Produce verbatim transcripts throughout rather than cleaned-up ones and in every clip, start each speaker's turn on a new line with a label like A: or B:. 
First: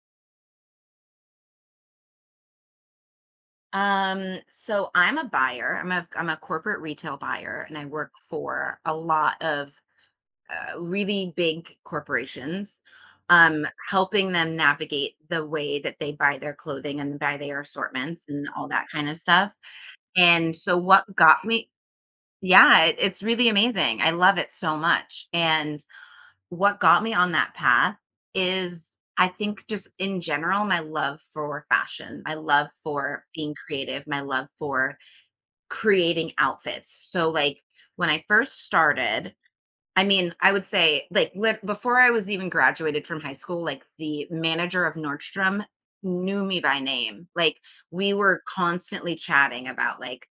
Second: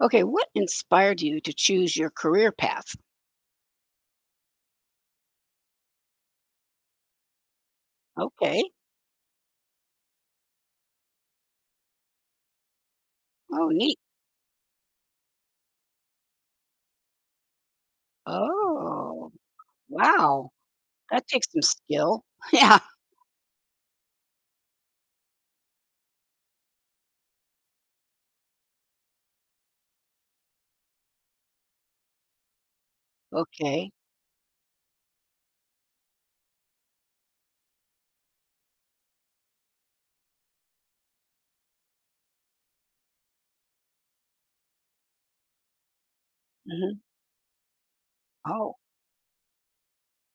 A: Okay, what inspired you to choose your career path?
B: Um, so I'm a buyer. I'm a I'm a corporate retail buyer and I work
A: Okay.
B: for a lot of uh, really big corporations. Um,
A: Oh, neat.
B: helping them navigate the way that they buy their clothing and buy their assortments and all that kind of
A: Oh,
B: stuff.
A: wow.
B: And so what
A: That
B: got
A: takes some
B: me
A: skill. Yeah.
B: yeah, it, it's really amazing. I love it so much. And what got me on that path is I think just in general my love for fashion, my love for being
A: Okay.
B: creative, my love for creating outfits. So, like, when I first started, I mean, I would say, like, lit- before I was even graduated from high school, like, the manager of Nordstrom knew me by
A: Hmm.
B: name. Like, we were
A: Oh,
B: constantly chatting about, like,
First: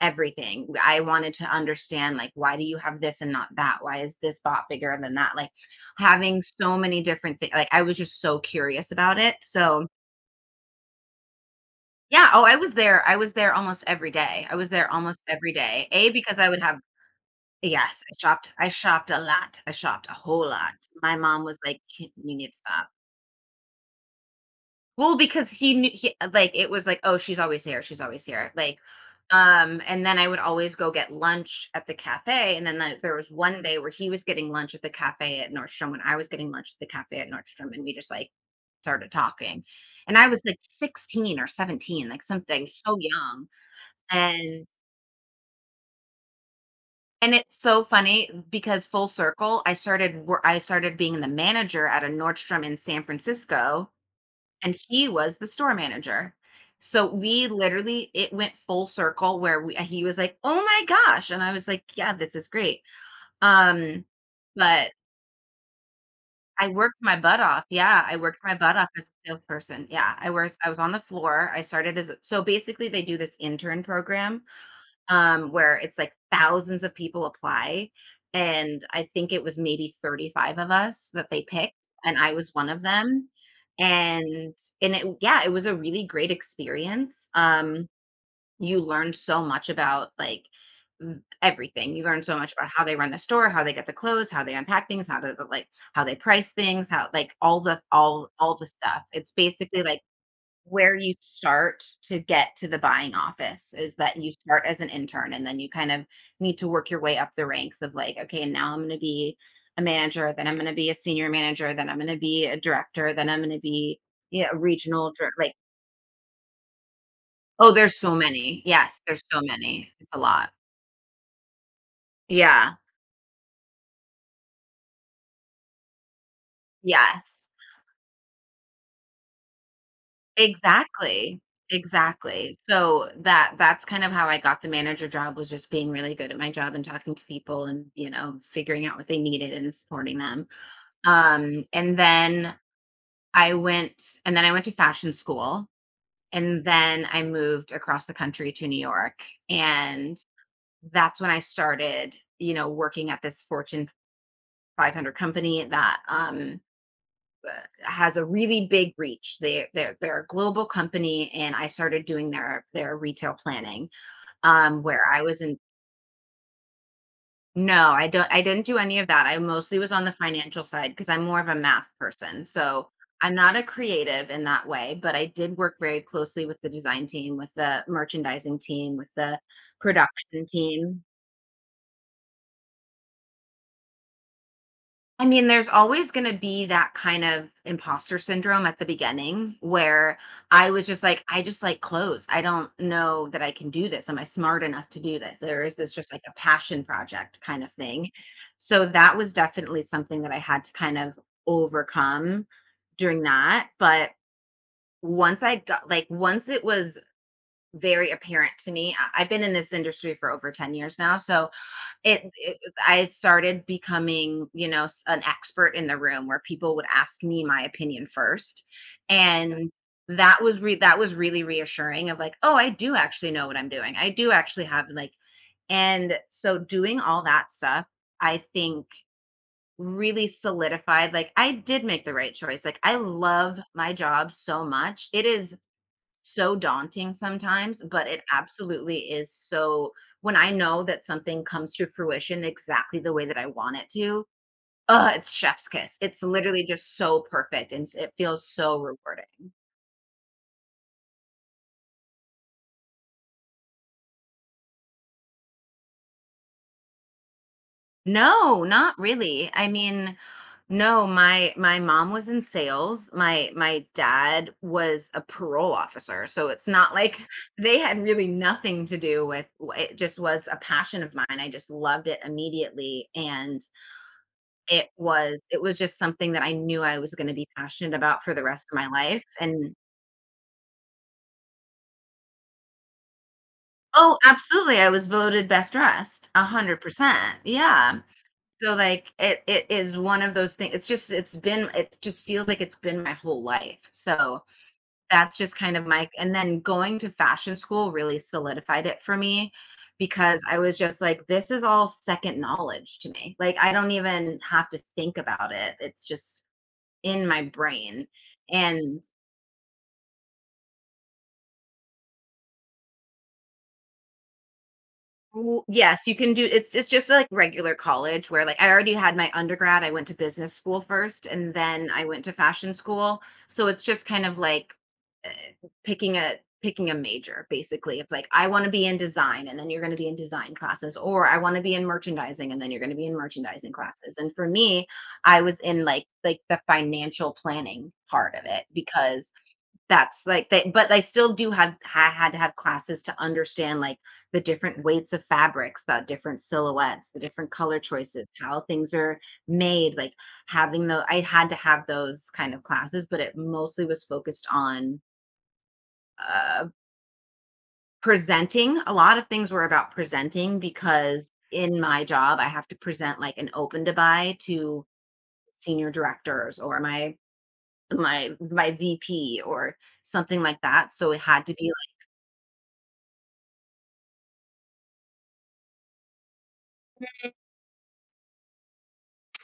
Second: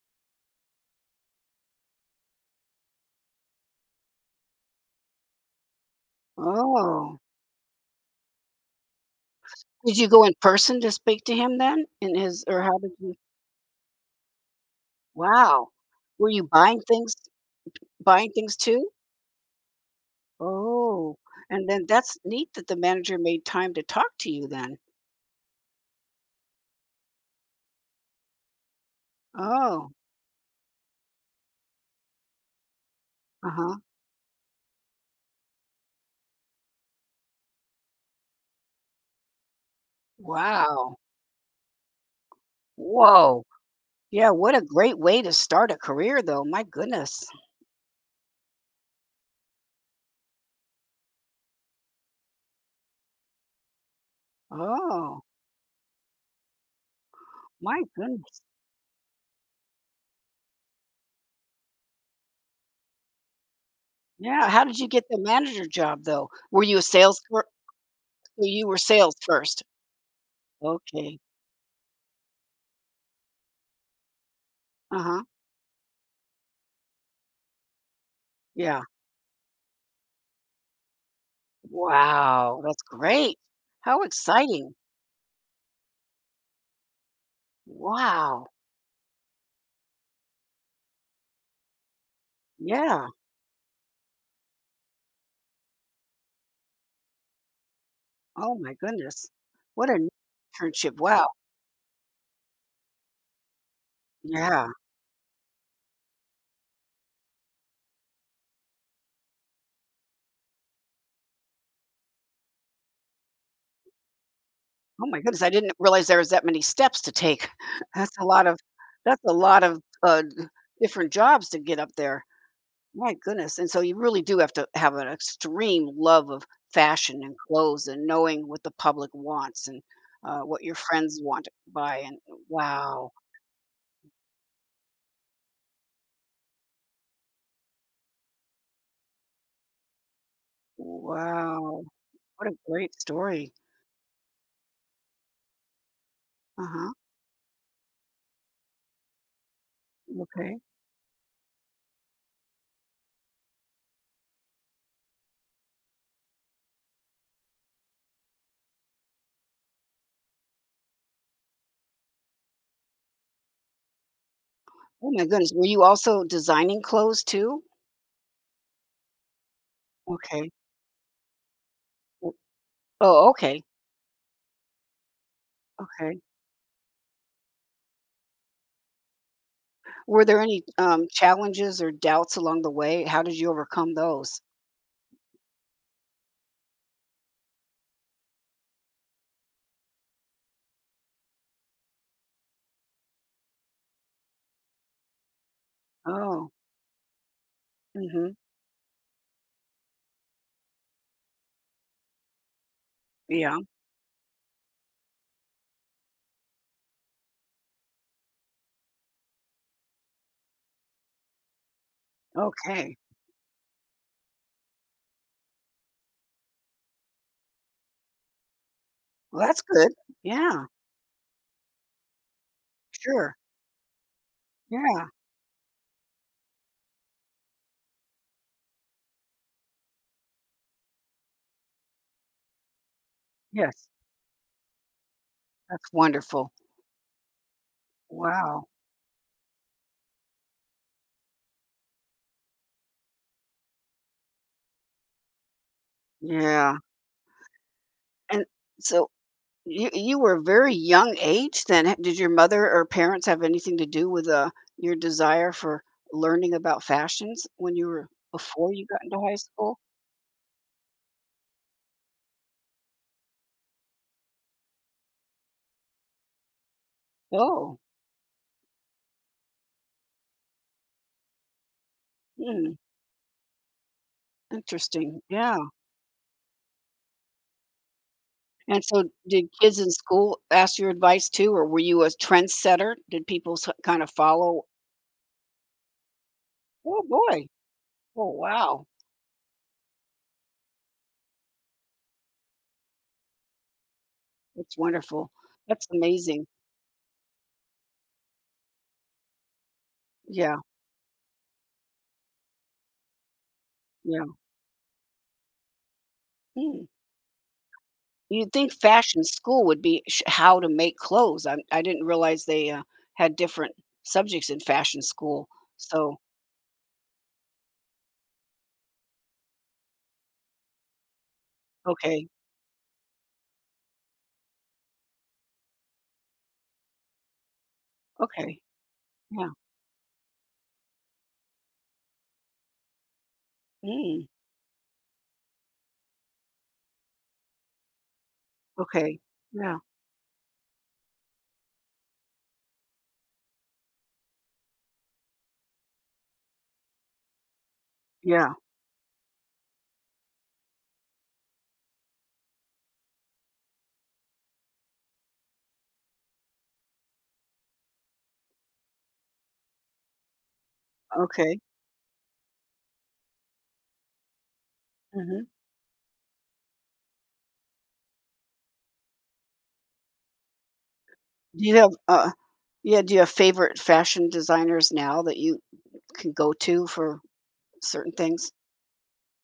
B: everything. I wanted to understand, like, why do you have this and not that? Why is this bot bigger than that? Like, having so many
A: oh.
B: different things. Like, I was just so curious about it. So,
A: Did you go in person to speak to him then? In
B: yeah. Oh,
A: his,
B: I
A: or
B: was
A: how did
B: there.
A: you?
B: I was there almost every day. I was there almost every
A: Wow.
B: day. A,
A: Were
B: because
A: you
B: I would have.
A: buying things,
B: Yes, I
A: buying
B: shopped
A: things
B: I
A: too?
B: shopped a lot, I shopped a whole lot. My
A: Oh,
B: mom was
A: and
B: like,
A: then
B: "Ki
A: that's
B: you need
A: neat
B: to
A: that the
B: stop."
A: manager made time to talk to you then.
B: Well, because he knew he like, it was like, "Oh, she's always here, she's always here." Like, um,
A: Oh,
B: and then I would always go get lunch at the cafe, and then, like, there was
A: uh
B: one
A: huh.
B: day where he was getting lunch at the cafe at Nordstrom and I was getting lunch at the cafe at Nordstrom, and we just, like, started talking. And I was, like,
A: Wow.
B: sixteen or seventeen, like, something so
A: Whoa.
B: young,
A: Yeah, what a
B: and.
A: great way to start a career though, my goodness.
B: And it's so funny because full circle, I started wor I started being the manager at a Nordstrom in San Francisco, and he
A: Oh,
B: was the store manager. So we
A: my
B: literally it
A: goodness.
B: went full circle where we he was like, "Oh my gosh," and I was like, "Yeah, this is great." Um,
A: Yeah, how did you
B: but
A: get the manager job though? Were
B: I
A: you a
B: worked my
A: sales
B: butt
A: clerk?
B: off. Yeah, I worked
A: So
B: my
A: you
B: butt
A: were
B: off as
A: sales
B: a
A: first?
B: salesperson. Yeah, I was I was on the
A: Okay.
B: floor. I started as a so basically they do this intern program
A: Uh-huh.
B: um, where it's like thousands of people apply.
A: Yeah.
B: And I think it was maybe thirty-five of us that they picked, and I was
A: Wow,
B: one of
A: that's
B: them.
A: great. How
B: And
A: exciting.
B: and it yeah, it was a really great experience. Um,
A: Wow.
B: you learned so much about like v- everything. You learned so much about how they
A: Yeah.
B: run the store, how they get the clothes, how they unpack things, how to like how they price things, how like all the all
A: Oh
B: all the
A: my
B: stuff.
A: goodness.
B: It's basically
A: What
B: like
A: an
B: where
A: internship.
B: you
A: Wow.
B: start to get to the buying office is that you start
A: Yeah.
B: as an intern and then you kind of need to work your way up the ranks of like, okay, now I'm going to be a manager, then I'm going to be a senior manager, then I'm going to be a director, then I'm going to be yeah, a
A: Oh
B: regional
A: my
B: dir-
A: goodness. I
B: like
A: didn't realize there was that many steps to take.
B: oh, there's so
A: That's a lot of,
B: many. Yes,
A: that's
B: there's
A: a
B: so
A: lot of
B: many. It's a
A: uh
B: lot.
A: different jobs to get up there.
B: Yeah.
A: My goodness, and so you really do have to have an extreme love of fashion and
B: Yes.
A: clothes and knowing what the public wants and, uh, what your friends
B: Exactly,
A: want to buy and
B: exactly. So
A: wow,
B: that that's kind of how I got the manager job was just being really good at my job and talking to people and, you know, figuring out what they needed and supporting them. Um,
A: wow,
B: and
A: what
B: then
A: a great story.
B: I went and then I went to fashion school and
A: Uh-huh,
B: then I moved across the country to New York, and
A: okay.
B: that's when I started, you know, working at this Fortune five hundred company that um has a really big reach. They they're they're a global company, and I started doing their their retail planning, um, where
A: Oh
B: I
A: my
B: was
A: goodness,
B: in.
A: were you also designing clothes too?
B: No, I don't. I didn't do any of that. I mostly was on the
A: Okay.
B: financial side because I'm more of a math
A: O
B: person. So
A: oh,
B: I'm not a
A: okay,
B: creative in that way, but I did work very
A: okay.
B: closely with the design team, with the merchandising team, with the
A: Were there
B: production
A: any,
B: team.
A: um, challenges or doubts along the way? How did you overcome those?
B: I mean, there's always going to be that kind of imposter syndrome at the beginning where I was just like, I just like clothes. I don't know that I can do this. Am I smart enough to do this? There is this just like a
A: Oh,
B: passion project kind of thing.
A: mhm,
B: So that was definitely something that I had to kind of overcome during
A: yeah,
B: that. But once I got like, once it was very apparent to me, I- I've been in this industry for over ten years now. So it it
A: okay.
B: I started becoming, you know, s an expert in the room where people would ask me my opinion first, Okay.
A: Well, that's
B: And
A: good.
B: that was
A: Yeah,
B: re that was really reassuring of like, "Oh, I do actually
A: sure,
B: know what I'm doing. I do actually have,
A: yeah.
B: like." And so doing all that stuff, I think really solidified, like, I did make the right choice, like, I love
A: Yes,
B: my job so much. It is
A: that's wonderful.
B: so daunting sometimes, but it
A: Wow,
B: absolutely is so when I know that something comes to fruition exactly the way that I want it to, uh, it's chef's kiss. It's literally
A: yeah,
B: just so perfect and s- it
A: and
B: feels so
A: so
B: rewarding.
A: you you were a very young age then. H did your mother or parents have anything to do with, uh, your desire for learning about fashions when you were
B: No,
A: before you
B: not
A: got into high
B: really. I
A: school?
B: mean, no, my my mom was in sales. My my dad was a parole officer. So it's not like they
A: Oh,
B: had really nothing to do with it just was a passion of mine. I just loved it
A: hmm,
B: immediately, and. It
A: interesting,
B: was
A: yeah,
B: it was just something that I knew I was gonna be passionate about for the rest of
A: and
B: my
A: so
B: life,
A: did
B: and.
A: kids in school ask your advice too, or were you a trendsetter? Did people s kinda
B: Oh,
A: follow?
B: absolutely, I was voted best dressed,
A: Oh,
B: one hundred percent,
A: boy.
B: yeah.
A: Oh,
B: So,
A: wow.
B: like, it it is one of those things. It's just it's been it just feels like it's been my whole life, so
A: That's wonderful.
B: that's just kind of
A: That's
B: my. And
A: amazing.
B: then going to fashion school really solidified it for me because
A: Yeah,
B: I was just like, "This is all second knowledge to me," like, I don't
A: yeah.
B: even have to think about it, it's just
A: Hmm.
B: in my brain,
A: You'd think
B: and.
A: fashion school would be sh how to make clothes. I I didn't realize they, uh, had different subjects in fashion school.
B: Well, yes, you
A: So,
B: can do it's it's just like regular college where like I already had my undergrad. I went to business school first and then I went
A: okay,
B: to fashion school. So it's just kind of like uh, picking a picking a major basically. If like I
A: okay,
B: want to be in design
A: yeah,
B: and then you're going to be in design classes, or I want to be in merchandising and then you're going to be in merchandising classes.
A: mm,
B: And for me, I was in like like the financial planning part of it
A: okay,
B: because
A: yeah,
B: that's like they but I still do have ha had to have classes to understand, like, the different weights of fabrics, the different silhouettes, the different color choices,
A: yeah,
B: how things are made, like, having the I had to have those kind of classes, but it mostly was focused on, uh, presenting. A lot of things were about presenting because
A: okay,
B: in my job, I have to present, like, an open to buy to
A: mhm.
B: senior directors or my my my V P or something like that, so it had to
A: Do
B: be.
A: you have, uh, yeah, do you have favorite fashion designers now that you can go to for certain things?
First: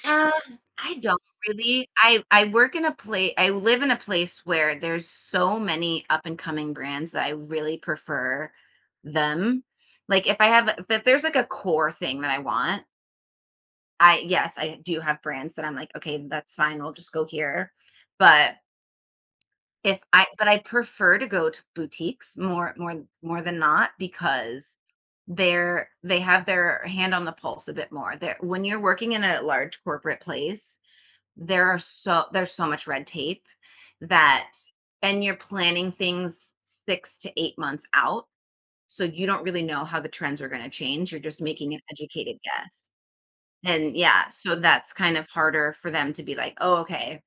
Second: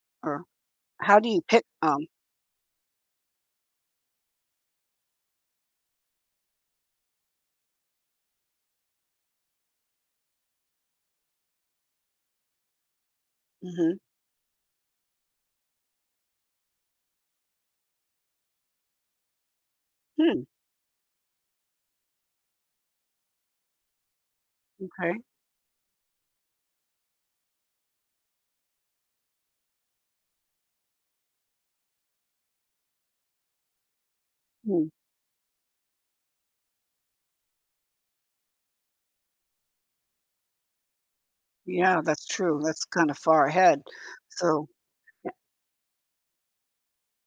B: Uh,
A: Or
B: I
A: how
B: don't
A: do you pick,
B: really.
A: um,
B: I I work in a place I live in a place where there's so many up and coming brands that I really prefer them. Like if I have a- if there's like a core thing that I want,
A: mhm,
B: I yes, I do have brands that I'm like, okay, that's fine, we'll just go here. But if I
A: hmm,
B: but I prefer to go to boutiques more more more than not because
A: okay,
B: they're they have their hand on the pulse a bit more. They when you're working in a large corporate place, there are so there's so much red tape that
A: hmm,
B: and you're planning things six to eight months out, so you don't really know how the trends are gonna change, you're just making an
A: yeah, that's
B: educated
A: true, that's
B: guess.
A: kinda far ahead.
B: And, yeah, so
A: So,
B: that's kind of harder for them to be like, "Oh, okay,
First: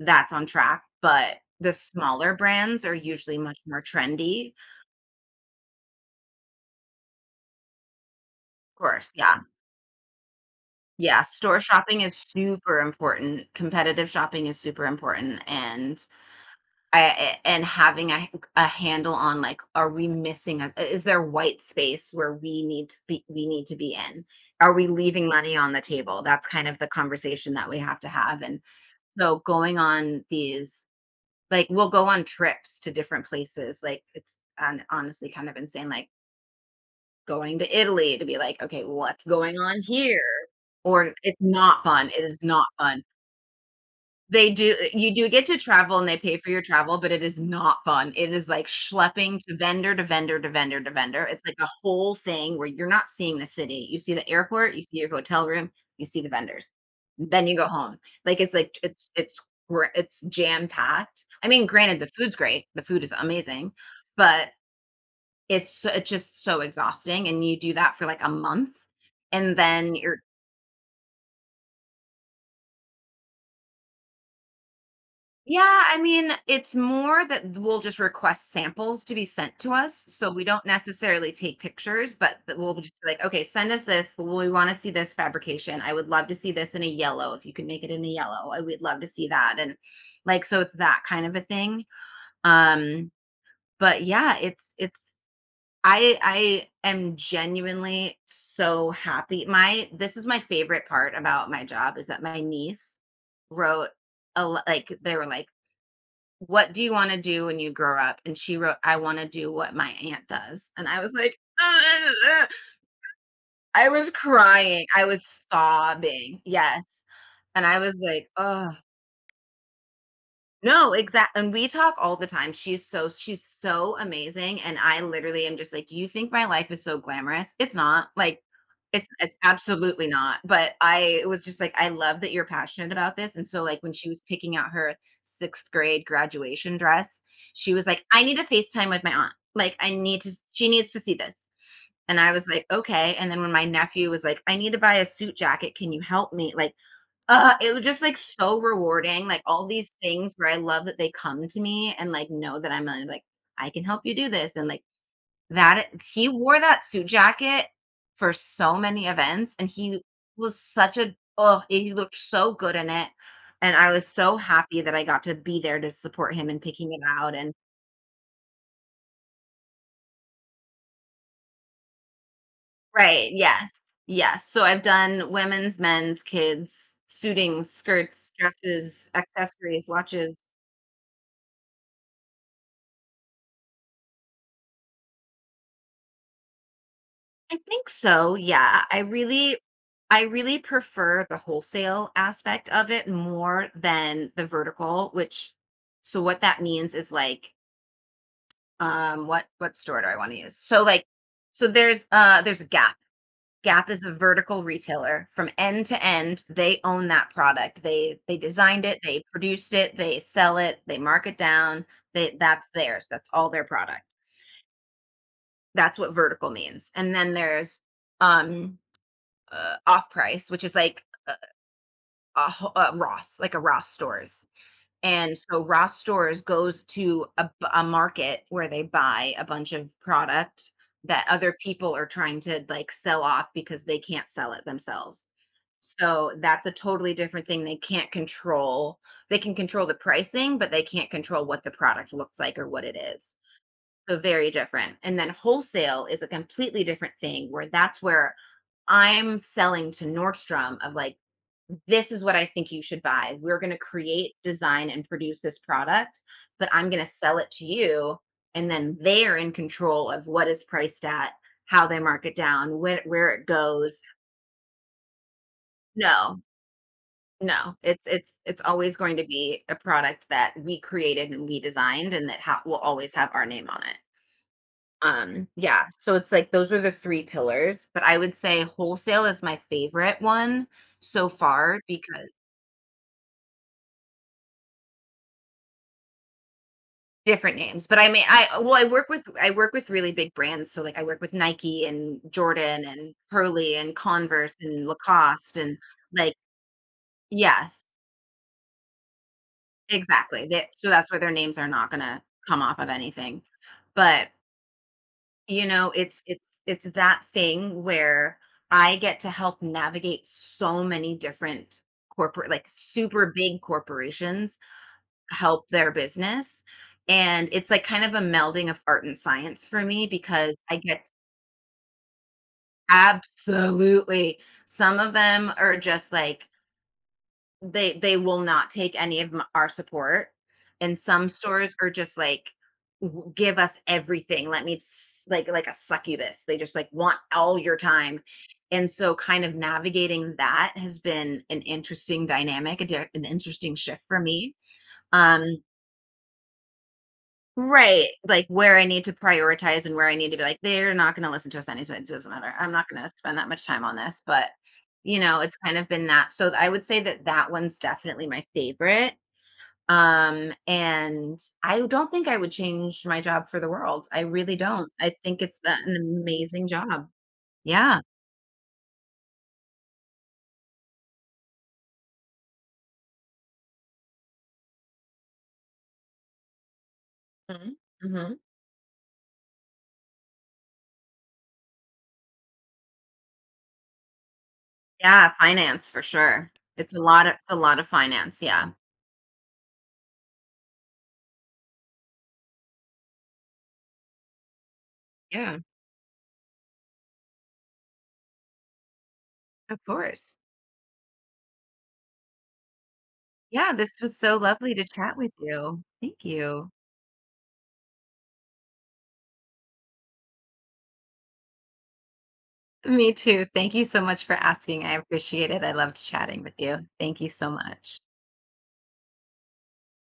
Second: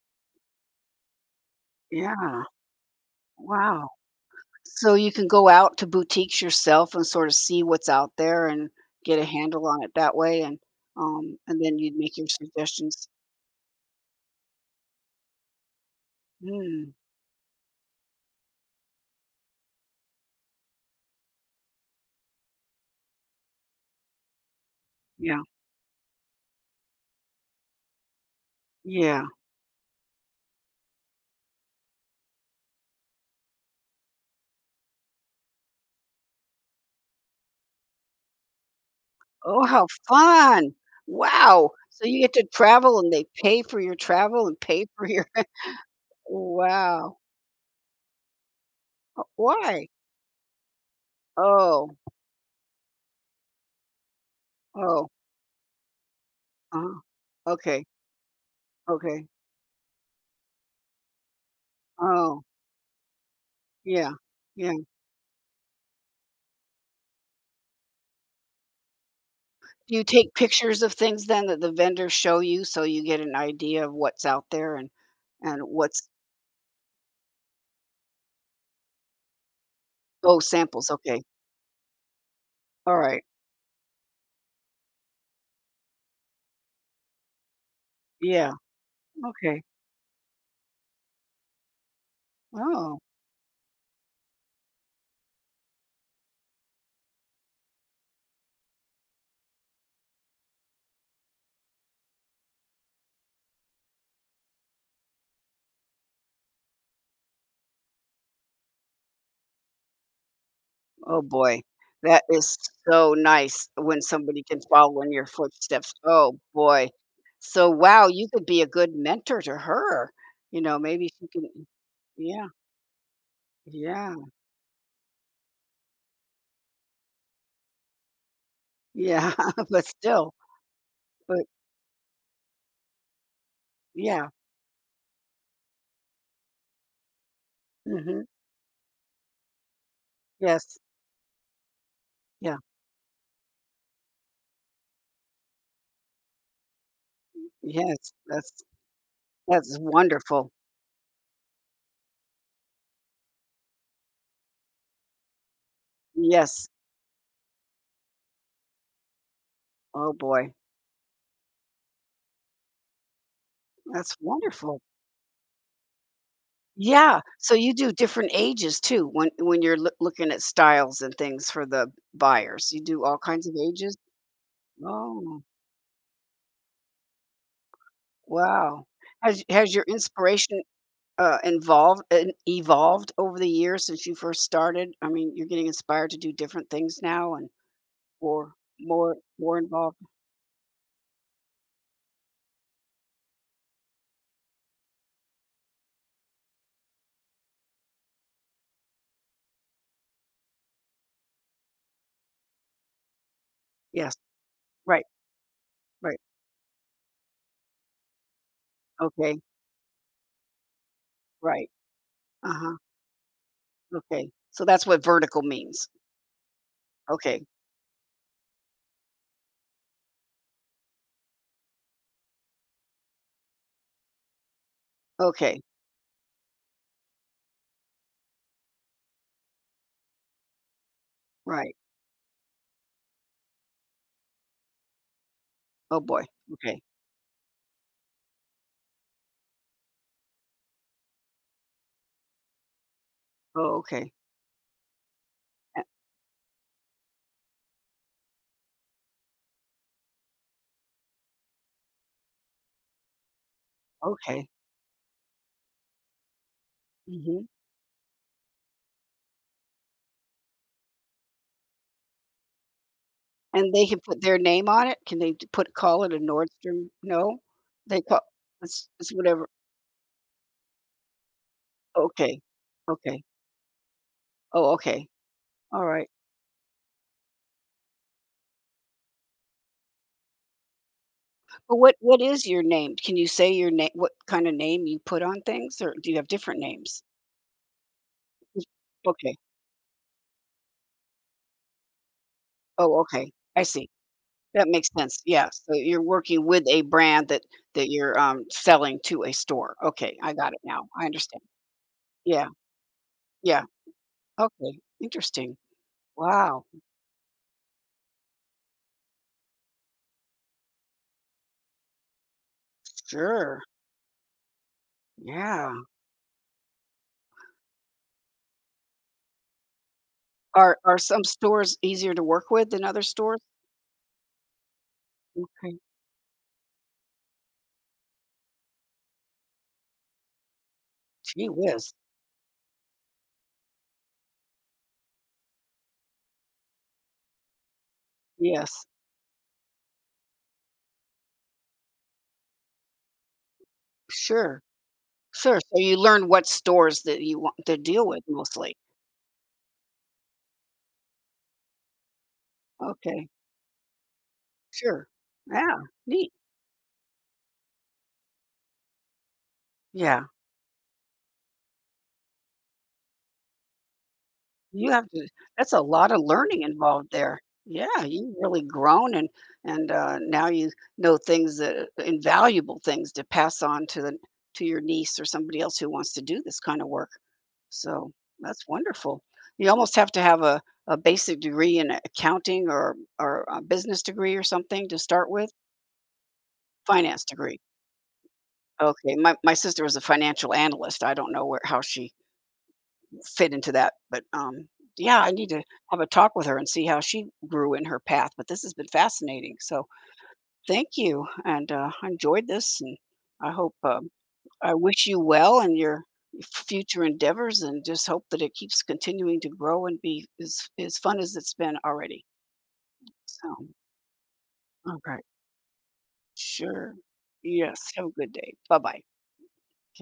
B: that's on track," but the smaller
A: yeah,
B: brands are usually much more
A: wow.
B: trendy.
A: So you can go out to boutiques yourself and sort of see what's out there and
B: Of course,
A: get a
B: yeah.
A: handle on it that way, and,
B: Yeah,
A: um,
B: store
A: and then you'd
B: shopping
A: make
B: is
A: your
B: super
A: suggestions.
B: important, competitive shopping is super important, and
A: Mm,
B: I, and having a, a handle on like are we missing a, is there white space where we need to be we need to be in are we leaving
A: yeah,
B: money on the table, that's kind of the conversation that we have to have. And
A: yeah.
B: so going on these like we'll go on trips to different places like it's hon- honestly kind of insane like going to Italy to be like okay what's going
A: Oh,
B: on
A: how
B: here.
A: fun.
B: Or it's
A: Wow.
B: not
A: So
B: fun,
A: you
B: it
A: get
B: is
A: to
B: not
A: travel
B: fun.
A: and they pay for your travel
B: They
A: and
B: Do
A: pay for
B: you
A: your
B: do get to travel and they pay for your travel, but
A: wow.
B: it is not fun. It is like schlepping to
A: Why?
B: vendor to vendor to vendor to vendor. It's like a
A: Oh,
B: whole thing where you're not seeing the city. You see the airport, you see
A: oh,
B: your hotel room, you see the vendors.
A: uh,
B: Then you go
A: okay,
B: home. Like it's like it's
A: okay.
B: it's gra- it's jam packed. I mean, granted the food's
A: Oh,
B: great. The food is amazing,
A: yeah,
B: but
A: yeah.
B: it's so- it's just so exhausting, and you do that for like a month and
A: Do
B: then
A: you
B: you're
A: take pictures of things then that the vendors show you so you get an idea of what's out there and and
B: Yeah, I
A: what's
B: mean, it's more that we'll just request samples to be sent to us. So
A: Oh,
B: we don't
A: samples, okay.
B: necessarily take pictures, but th- we'll just be
A: Alright.
B: like, okay, send us this. We want to see this fabrication. I would love to see this in a yellow. If you can make it in a yellow,
A: Yeah,
B: I would love to see that.
A: okay.
B: And like, so it's that kind of a thing.
A: Oh,
B: Um, but yeah, it's it's I I am genuinely so happy. My This is my favorite part about my job, is that my niece wrote a, l- like they were like, "What do you wanna do when you grow up?" And she wrote, "I wanna do what my aunt does." And I was
A: oh
B: like,
A: boy. That is so nice
B: I
A: when
B: was
A: somebody can
B: crying,
A: follow
B: I
A: in your
B: was
A: footsteps. Oh,
B: sobbing,
A: boy.
B: yes. And
A: So,
B: I was
A: wow, you
B: like,
A: could be a
B: "Oh."
A: good mentor to her. You know,
B: No,
A: maybe she
B: exactly,
A: can
B: and we talk all the
A: Yeah,
B: time. She's so she's so
A: yeah,
B: amazing, and I literally am just like, "You think my life is so glamorous?" It's not. Like it's
A: yeah,
B: it's
A: but
B: absolutely
A: still,
B: not. But I
A: but
B: was just like, "I love that you're passionate about this." And so like when she was
A: yeah,
B: picking out her sixth grade graduation dress, she was like,
A: mhm,
B: "I need a FaceTime with my aunt. Like I need to she
A: yes,
B: needs to see this." And I was
A: yeah,
B: like, "Okay." And then when my nephew was like, "I need to buy a suit jacket. Can you help me?" Like uh, it was just,
A: yes,
B: like, so
A: that's
B: rewarding, like, all
A: that's
B: these things where
A: wonderful.
B: I love that they come to me and, like, know that I'm, uh, like, "I can help you do this," and, like, that he wore
A: Yes.
B: that suit jacket for so many events, and he
A: Oh, boy.
B: was such a oh, he looked so good in it, and I was
A: That's
B: so happy
A: wonderful.
B: that I got to be there to support him and picking it
A: Yeah.
B: out and
A: So you do different ages too when when you're loo looking at styles and things for the buyers. You do all
B: Right,
A: kinds of
B: yes.
A: ages?
B: Yes, so I've done
A: Oh,
B: women's, men's, kids, suitings, skirts,
A: wow.
B: dresses,
A: Has has your
B: accessories, watches.
A: inspiration, uh, involved and evolved over the years since you first started? I mean, you're getting inspired to do different things now and
B: I think so,
A: or
B: yeah. I
A: more
B: really
A: more involved?
B: I really prefer the wholesale aspect of it more than the vertical, which, so what that means is like, um what what store do I want to use? So like, so there's uh there's a Gap. Gap is a
A: Yes.
B: vertical
A: Right.
B: retailer from end to
A: Right.
B: end. They own that product. They they designed it, they
A: Okay.
B: produced it, they sell it, they mark it
A: Right.
B: down. They That's
A: Uh-huh.
B: theirs. That's all their product.
A: Okay. So that's what vertical means.
B: That's what vertical means. And then
A: Okay.
B: there's um uh, off price, which is like a, a, ho- a Ross, like a Ross stores. And
A: Okay.
B: so Ross stores goes to a, b- a market where they buy a bunch of product that other
A: Right.
B: people are trying to like sell off because they can't sell it themselves.
A: Oh, boy.
B: So that's a
A: Okay.
B: totally different thing. They can't control, they can control the pricing, but they can't control what the product looks like or what it is.
A: Oh, okay.
B: So very different. And then
A: A
B: wholesale is a completely different thing, where that's where I'm selling to Nordstrom of like, this is what I think you should buy. We're going to create,
A: okay.
B: design, and produce this product, but I'm going to sell
A: Mhm.
B: it to you. And then they're in control of what is priced at, how they mark it down, when, where it
A: And they can
B: goes.
A: put their name on it? Can they d put call it a
B: No,
A: Nordstrom? No?
B: no,
A: They
B: it's
A: call
B: it's it's
A: it's
B: always
A: it's
B: going to
A: whatever
B: be a product that we created and we designed, and
A: okay.
B: that ha- will always
A: Okay.
B: have our name on it.
A: Oh, okay.
B: Um, yeah,
A: Alright.
B: so it's like, those are the three pillars, but I would say wholesale is my favorite one so
A: But
B: far,
A: what what
B: because
A: is your name? Can you say your name what kinda name you put on things, or do you have different names?
B: different names, but I mean, I uh,
A: Is
B: well, I work with
A: okay.
B: I work with really big brands, so, like, I work with Nike and Jordan
A: Oh,
B: and
A: okay. I
B: Hurley
A: see.
B: and Converse
A: That
B: and
A: makes sense. Yeah,
B: Lacoste,
A: so
B: and
A: you're
B: like
A: working with a brand that
B: yes,
A: that you're, um, selling to a store. Okay, I
B: exactly,
A: got it
B: they,
A: now.
B: so
A: I
B: that's where their
A: understand.
B: names are not gonna
A: Yeah,
B: come off of anything,
A: yeah.
B: but
A: Okay, interesting.
B: you know, it's it's
A: Wow,
B: it's that thing where I get to help navigate so many different corporate, like super big
A: sure,
B: corporations, help
A: yeah.
B: their business. And it's like kind of a melding of art and science for me, because I
A: Are are
B: get
A: some stores easier to work with than other stores?
B: absolutely some of them are
A: Okay,
B: just like, They they will not take any of m our support, and some
A: gee
B: stores are
A: whiz.
B: just like, "W give us everything, let me s," like like a succubus, they just, like, want all your time,
A: Yes,
B: and so kind of navigating that has been an interesting dynamic, a di an interesting shift for me,
A: sure,
B: um
A: sure, so you learn what stores that you want to deal
B: right,
A: with
B: like,
A: mostly.
B: where I need to prioritize, and where I need to be like, "They're not gonna listen to us anyways, it doesn't matter, I'm not gonna
A: Okay,
B: spend that much time on this," but,
A: sure.
B: you know, it's
A: Yeah,
B: kind of been that,
A: neat.
B: so I would say that that one's definitely my favorite.
A: Yeah.
B: Um, and I don't think I would change my job for the world. I really don't.
A: You have
B: I
A: to
B: think it's a-
A: that's a
B: an
A: lot of learning
B: amazing job.
A: involved there.
B: Yeah.
A: Yeah, you've really grown and and, uh, now you know things that invaluable things to pass on to the to your niece or somebody else who wants to do this kind of work.
B: Mhm.
A: So,
B: Hmm.
A: that's wonderful. You almost have to have a a basic degree in accounting or or a business degree or something to start
B: Yeah.
A: with?
B: Finance for sure. It's a
A: Finance
B: lot of, it's a
A: degree.
B: lot of finance. Yeah.
A: Okay, my my sister was a financial analyst. I don't know where how she fit into that, but, um, yeah, I need
B: Yeah.
A: to have a talk with her and see how she grew in her path, but this has been fascinating,
B: Of
A: so
B: course.
A: thank you, and, uh, I enjoyed this, and I
B: Yeah.
A: hope,
B: This
A: um,
B: was so
A: I
B: lovely to
A: wish
B: chat
A: you
B: with
A: well in
B: you.
A: your
B: Thank you.
A: future endeavors and just hope that it keeps continuing to grow and be as as fun as it's been already.
B: Me too.
A: So,
B: Thank you so much for asking. I
A: alright.
B: appreciate it. I loved chatting with you.
A: Sure.
B: Thank you so
A: Yes,
B: much.
A: have a good day. Bye-bye.